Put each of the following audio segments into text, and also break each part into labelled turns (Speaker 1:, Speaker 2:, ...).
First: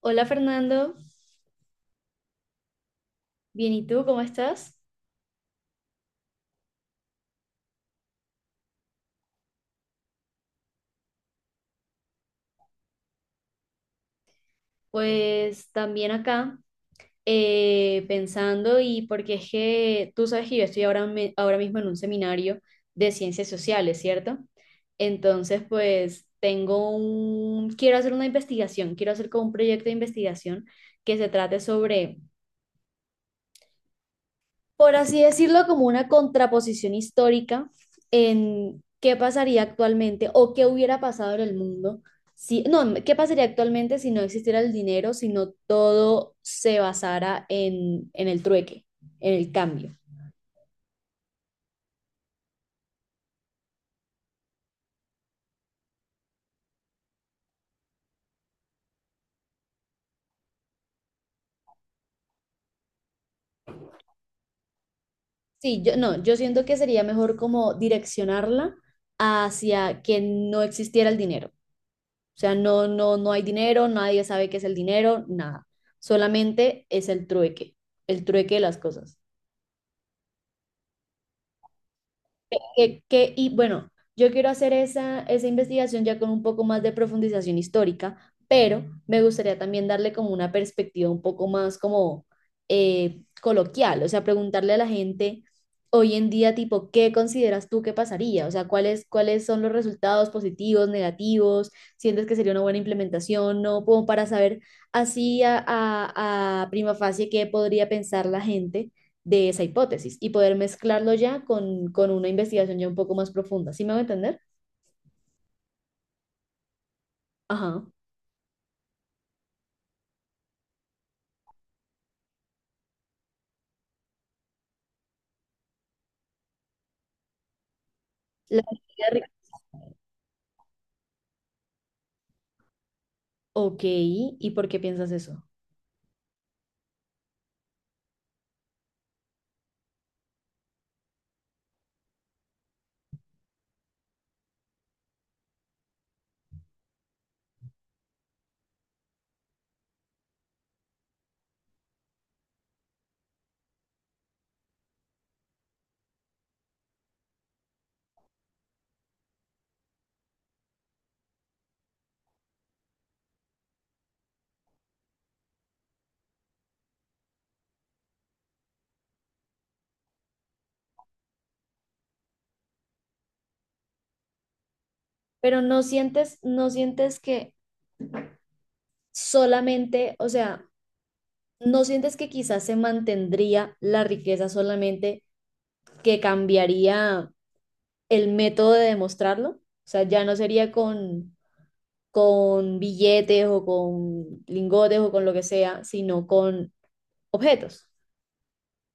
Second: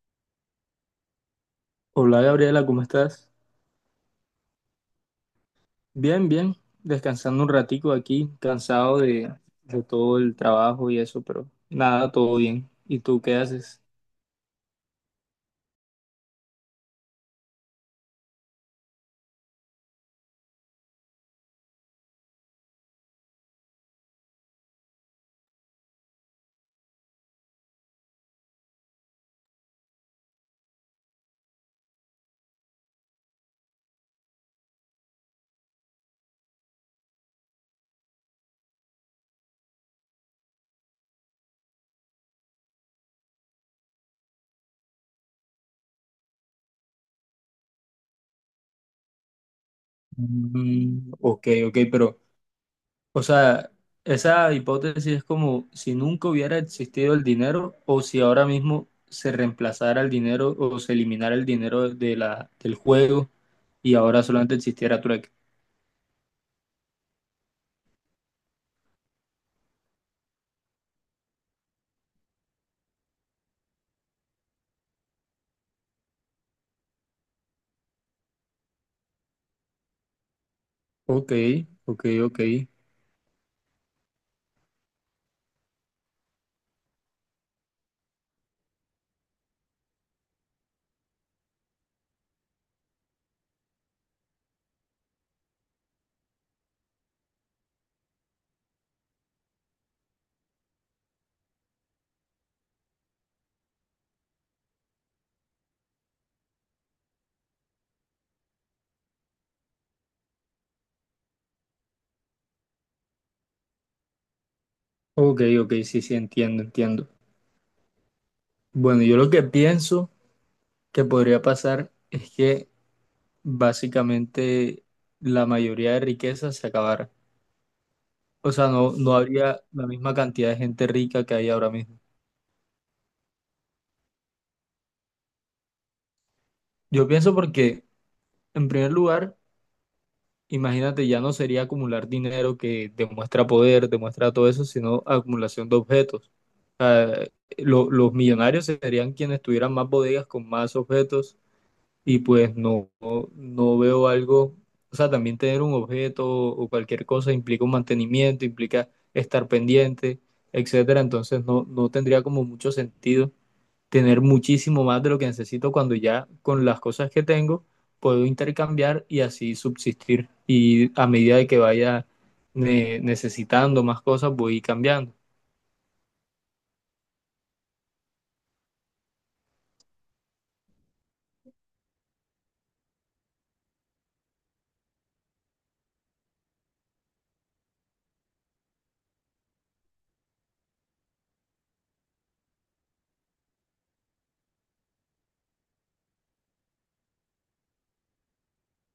Speaker 1: Hola Fernando,
Speaker 2: Hola Gabriela, ¿cómo estás?
Speaker 1: bien, ¿y tú cómo estás?
Speaker 2: Bien, bien, descansando un ratico aquí, cansado de todo el trabajo y eso, pero nada, todo bien. ¿Y tú qué haces?
Speaker 1: Pues también acá pensando porque es que tú sabes que yo estoy ahora mismo en un seminario de ciencias sociales, ¿cierto? Entonces, pues quiero hacer una investigación, quiero hacer como un proyecto de investigación que se trate sobre, por así decirlo, como una contraposición histórica en qué pasaría actualmente o qué hubiera pasado en el mundo si, no, qué pasaría actualmente si no existiera el dinero, si no todo se basara en el trueque, en el cambio.
Speaker 2: Ok, ok, pero, o sea, esa hipótesis es como si nunca hubiera existido el dinero o si ahora mismo se reemplazara el dinero o se eliminara el dinero de la, del juego y ahora solamente existiera trueque.
Speaker 1: Sí, yo no, yo siento que sería mejor como direccionarla hacia que no existiera el dinero. O sea, no, no, no hay dinero, nadie sabe qué es el dinero, nada. Solamente es el trueque de las cosas.
Speaker 2: Ok, ok, ok,
Speaker 1: Y bueno, yo quiero hacer esa investigación ya con un poco más de profundización histórica, pero me gustaría también darle como una perspectiva un poco más como coloquial. O sea, preguntarle a la gente hoy en día, tipo, ¿qué consideras tú que pasaría? O sea, cuáles son los resultados positivos, negativos? ¿Sientes que sería una buena implementación? No, como para saber así a prima facie qué podría pensar la gente de esa hipótesis y poder mezclarlo ya con una investigación ya un poco más profunda. ¿Sí me va a entender?
Speaker 2: ok, ok, sí, sí, entiendo, entiendo.
Speaker 1: Ajá.
Speaker 2: Bueno, yo lo que pienso que podría pasar es que básicamente la mayoría de riquezas se acabara. O
Speaker 1: La
Speaker 2: sea, no,
Speaker 1: teoría
Speaker 2: no
Speaker 1: de Ric-
Speaker 2: habría la misma cantidad de gente rica que hay ahora mismo.
Speaker 1: Ok, ¿y por qué piensas eso?
Speaker 2: Yo pienso porque, en primer lugar, imagínate, ya no sería acumular dinero que demuestra poder, demuestra todo eso, sino acumulación de objetos. O sea, los millonarios serían quienes tuvieran más bodegas con más objetos y pues no, no no veo algo, o sea, también tener un objeto o cualquier cosa implica un mantenimiento, implica estar pendiente, etcétera, entonces no, no tendría como mucho sentido tener muchísimo más de lo que necesito cuando ya con las cosas que tengo puedo intercambiar y así subsistir y a medida de que vaya necesitando más cosas voy cambiando.
Speaker 1: Pero no sientes, no sientes que solamente, o sea, no sientes que quizás se mantendría la riqueza, solamente que cambiaría el método de demostrarlo. O sea, ya no sería con billetes o con lingotes o con lo que sea, sino con objetos.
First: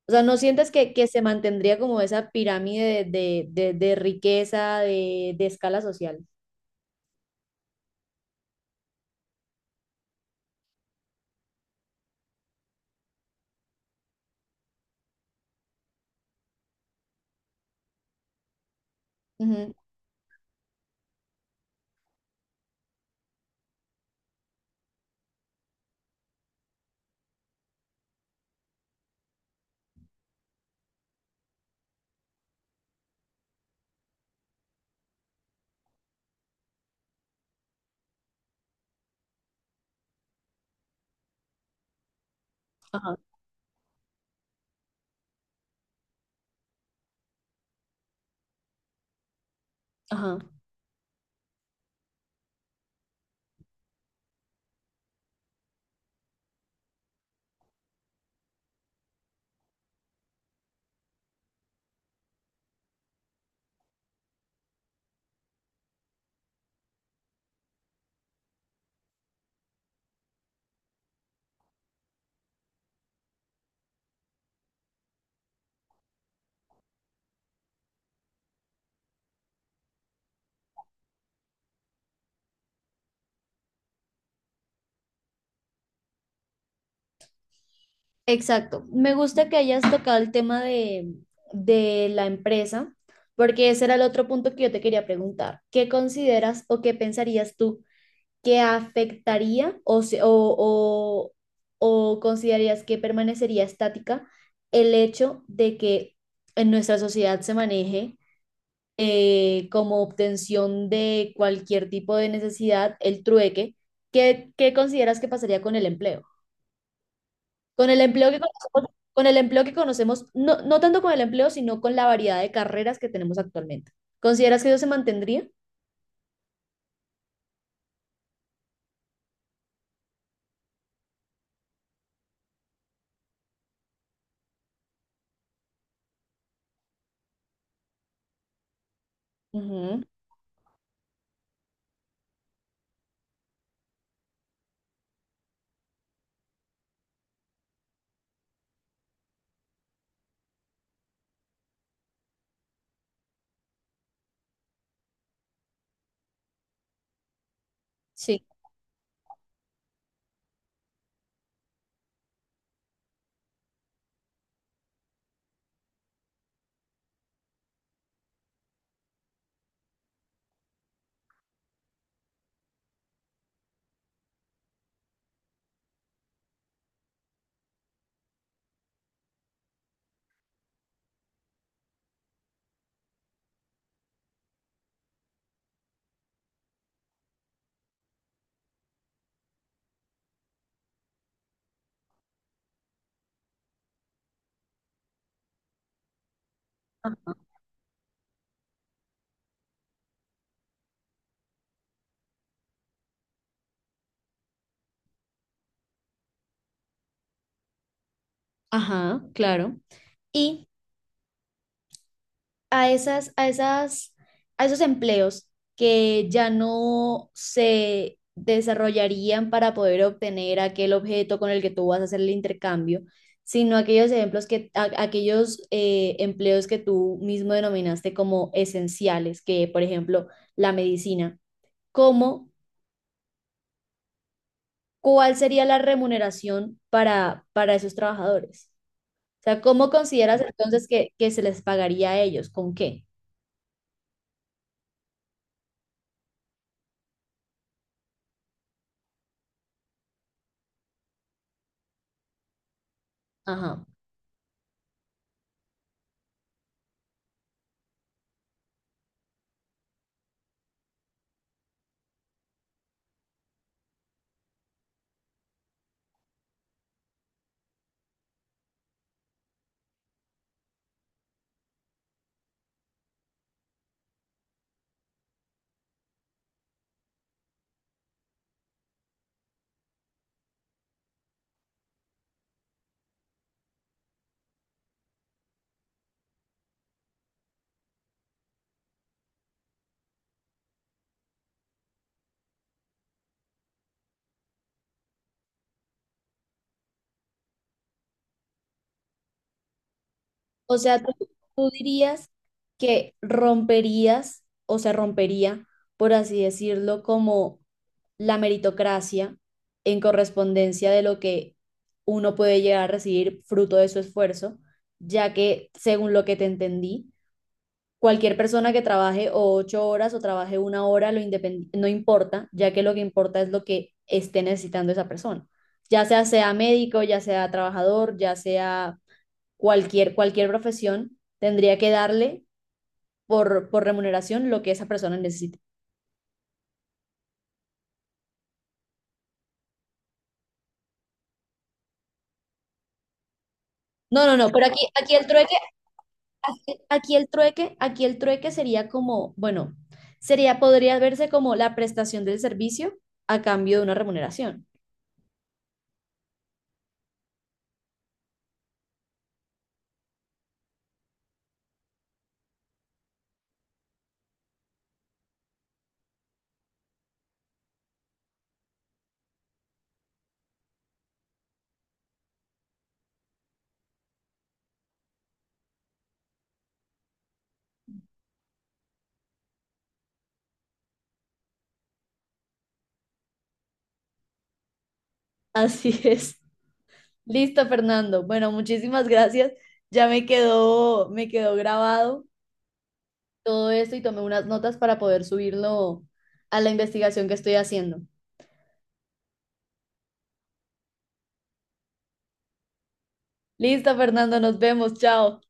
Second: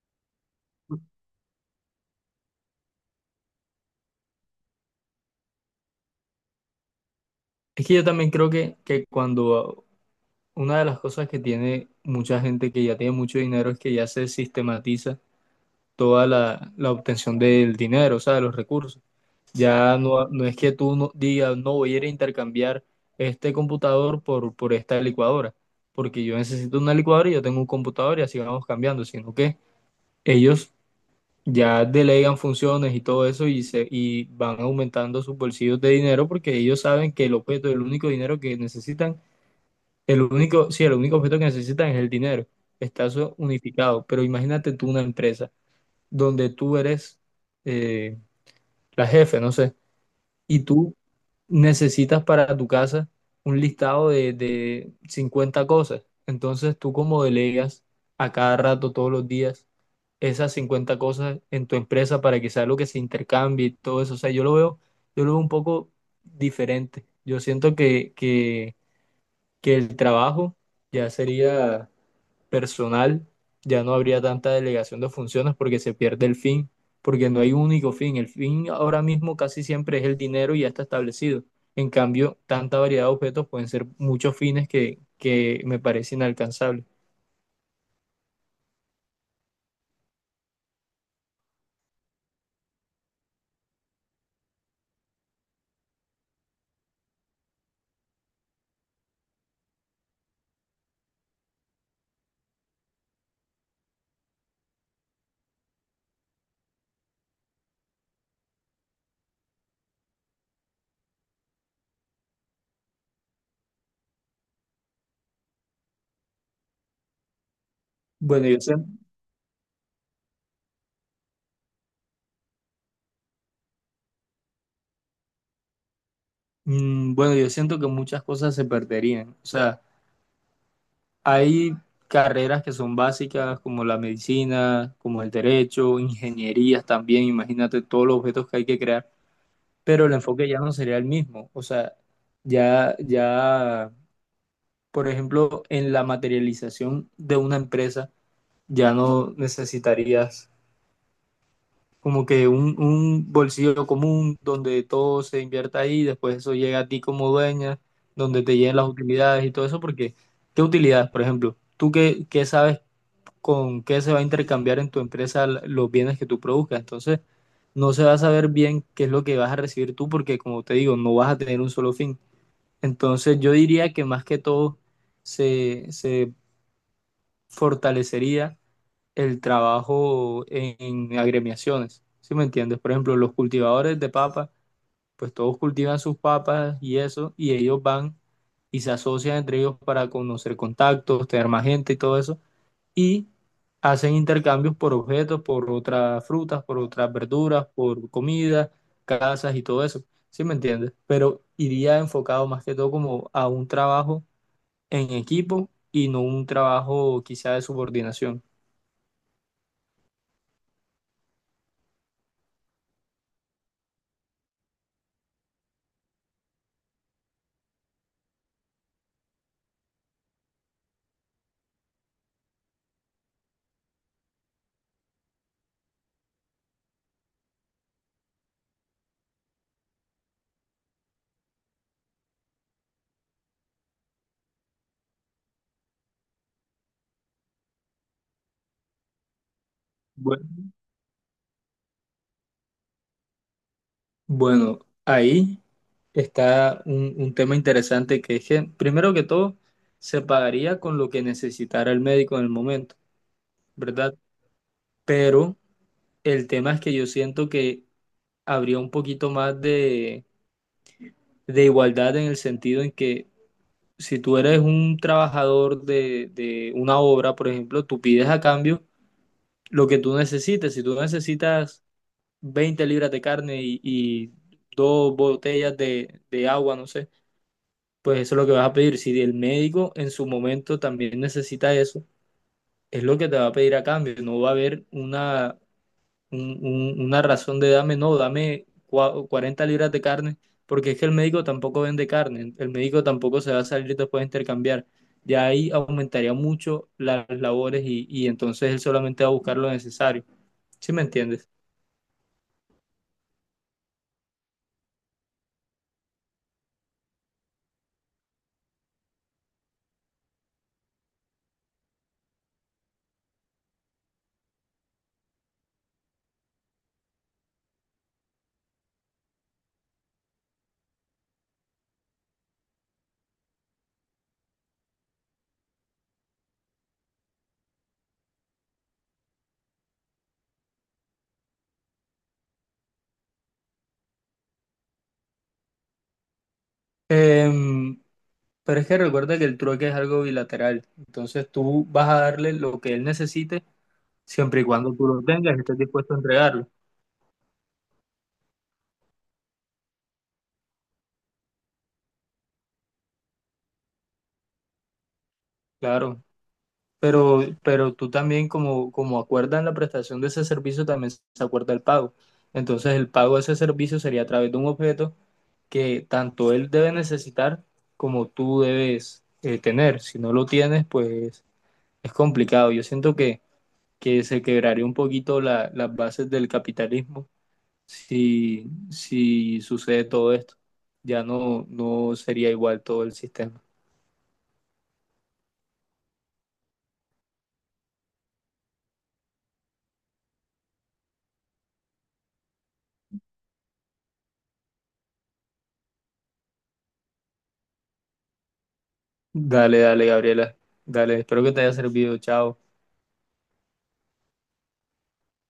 Speaker 1: O sea, ¿no sientes que se mantendría como esa pirámide de riqueza, de escala social?
Speaker 2: Es que yo también creo que, cuando una de las cosas que tiene mucha gente que ya tiene mucho dinero es que ya se sistematiza toda la obtención del dinero, o sea, de los recursos.
Speaker 1: Ujú.
Speaker 2: Ya no, no es que tú no, digas, no voy a ir a intercambiar este computador por esta licuadora, porque yo necesito una licuadora y yo tengo un computador y así vamos cambiando, sino que ellos ya delegan funciones y todo eso y, se, y van aumentando sus bolsillos de dinero porque ellos saben que el objeto, el único dinero que necesitan el único, sí, el único objeto que necesitan es el dinero. Está
Speaker 1: Ajá,
Speaker 2: eso unificado. Pero imagínate tú una empresa donde tú eres eh, la jefe, no sé,
Speaker 1: ajá.
Speaker 2: y tú necesitas para tu casa un listado de 50 cosas. Entonces tú como delegas a cada rato, todos los días, esas 50 cosas en tu empresa para que sea lo que se intercambie y todo eso. O sea, yo lo veo un poco diferente. Yo siento que el trabajo ya sería personal, ya no habría tanta delegación de funciones porque se pierde el fin, porque no hay un único fin. El fin ahora mismo casi siempre es el dinero y ya está establecido. En cambio, tanta variedad de objetos pueden ser muchos fines que me parece inalcanzable.
Speaker 1: Exacto. Me gusta que hayas tocado el tema de la empresa, porque ese era el otro punto que yo te quería preguntar. ¿Qué consideras o qué pensarías tú que afectaría o considerarías que permanecería estática el hecho de que en nuestra sociedad se maneje, como obtención de cualquier tipo de necesidad, el trueque? ¿Qué, qué consideras que pasaría con el empleo? Con el empleo que
Speaker 2: Bueno, yo siento,
Speaker 1: conocemos, con el empleo que conocemos. No, no tanto con el empleo, sino con la variedad de carreras que tenemos actualmente. ¿Consideras que eso se mantendría?
Speaker 2: bueno, yo siento que muchas cosas se perderían. O sea, hay carreras que son básicas como la medicina, como el derecho, ingenierías también. Imagínate todos los objetos que hay que crear,
Speaker 1: Ujú,
Speaker 2: pero el enfoque ya no sería el mismo. O sea, ya, ya, por ejemplo, en la materialización de una empresa, ya no necesitarías como que un bolsillo común donde todo se invierta ahí, después eso llega a ti como dueña,
Speaker 1: sí.
Speaker 2: donde te lleguen las utilidades y todo eso, porque ¿qué utilidades, por ejemplo? ¿Tú qué, qué sabes con qué se va a intercambiar en tu empresa los bienes que tú produzcas? Entonces, no se va a saber bien qué es lo que vas a recibir tú, porque como te digo, no vas a tener un solo fin. Entonces yo diría que más que todo se, se fortalecería el trabajo en agremiaciones, ¿sí me entiendes? Por ejemplo, los cultivadores de papas, pues todos cultivan sus papas y eso, y ellos van y se asocian entre ellos para conocer contactos, tener más gente y todo eso, y hacen intercambios por objetos, por otras frutas, por otras
Speaker 1: Ajá.
Speaker 2: verduras, por comida, casas y todo eso, ¿sí me entiendes? Pero iría enfocado más que todo como a un trabajo en equipo y no un trabajo quizá de subordinación.
Speaker 1: Ajá, claro. Y a esas, a esas, a esos empleos que ya no se desarrollarían para poder obtener aquel objeto con el que tú vas a hacer el intercambio, sino aquellos ejemplos que, aquellos empleos que tú mismo denominaste como esenciales, que por ejemplo la medicina, ¿cómo, cuál sería la remuneración para esos trabajadores? O sea, ¿cómo consideras
Speaker 2: Bueno,
Speaker 1: entonces que se les pagaría a ellos? ¿Con qué?
Speaker 2: Bueno, ahí está un tema interesante que es que, primero que todo, se pagaría con lo que necesitara el médico en el momento,
Speaker 1: Ajá.
Speaker 2: ¿verdad? Pero el tema es que yo siento que habría un poquito más de igualdad en el sentido en que si tú eres un trabajador de una obra, por ejemplo, tú pides a cambio lo que tú necesites. Si tú necesitas 20 libras de carne y dos botellas de agua, no sé, pues eso es lo que vas a pedir. Si el médico en su momento también necesita eso, es lo que te va a pedir a cambio. No va a haber una razón de dame, no, dame 40 libras de carne, porque es que el médico tampoco vende carne, el médico tampoco se va a salir después de intercambiar. Ya ahí aumentaría mucho las labores y entonces él solamente va a buscar lo necesario.
Speaker 1: O
Speaker 2: ¿Sí
Speaker 1: sea,
Speaker 2: me
Speaker 1: ¿tú,
Speaker 2: entiendes?
Speaker 1: tú dirías que romperías o se rompería, por así decirlo, como la meritocracia en correspondencia de lo que uno puede llegar a recibir fruto de su esfuerzo, ya que, según lo que te entendí, cualquier persona que trabaje o ocho horas o trabaje una hora no importa, ya que lo que importa es lo que esté necesitando esa persona, ya sea sea médico, ya sea trabajador, ya sea cualquier, cualquier profesión, tendría que darle por remuneración lo que esa persona necesite.
Speaker 2: Em, Pero es que recuerda que el trueque es algo bilateral. Entonces tú vas a darle lo que él necesite
Speaker 1: No, no, no,
Speaker 2: siempre y
Speaker 1: pero
Speaker 2: cuando tú lo tengas y estés dispuesto a entregarlo.
Speaker 1: aquí el trueque sería como, bueno, sería, podría verse como la prestación del servicio a cambio de una remuneración.
Speaker 2: Claro. Pero tú también, como, como acuerdan la prestación de ese servicio, también se acuerda el pago. Entonces el pago de ese servicio sería a través de un objeto que tanto él debe necesitar como tú debes tener. Si no lo tienes, pues es complicado. Yo siento que, se quebraría un poquito las bases del capitalismo si, si sucede todo esto. Ya no, no sería igual todo el sistema.
Speaker 1: Así es. Listo, Fernando. Bueno, muchísimas gracias. Ya me quedó grabado todo esto y tomé unas notas para poder subirlo a la investigación que estoy haciendo.
Speaker 2: Dale, dale, Gabriela. Dale, espero que te haya servido. Chao.
Speaker 1: Listo, Fernando, nos vemos. Chao.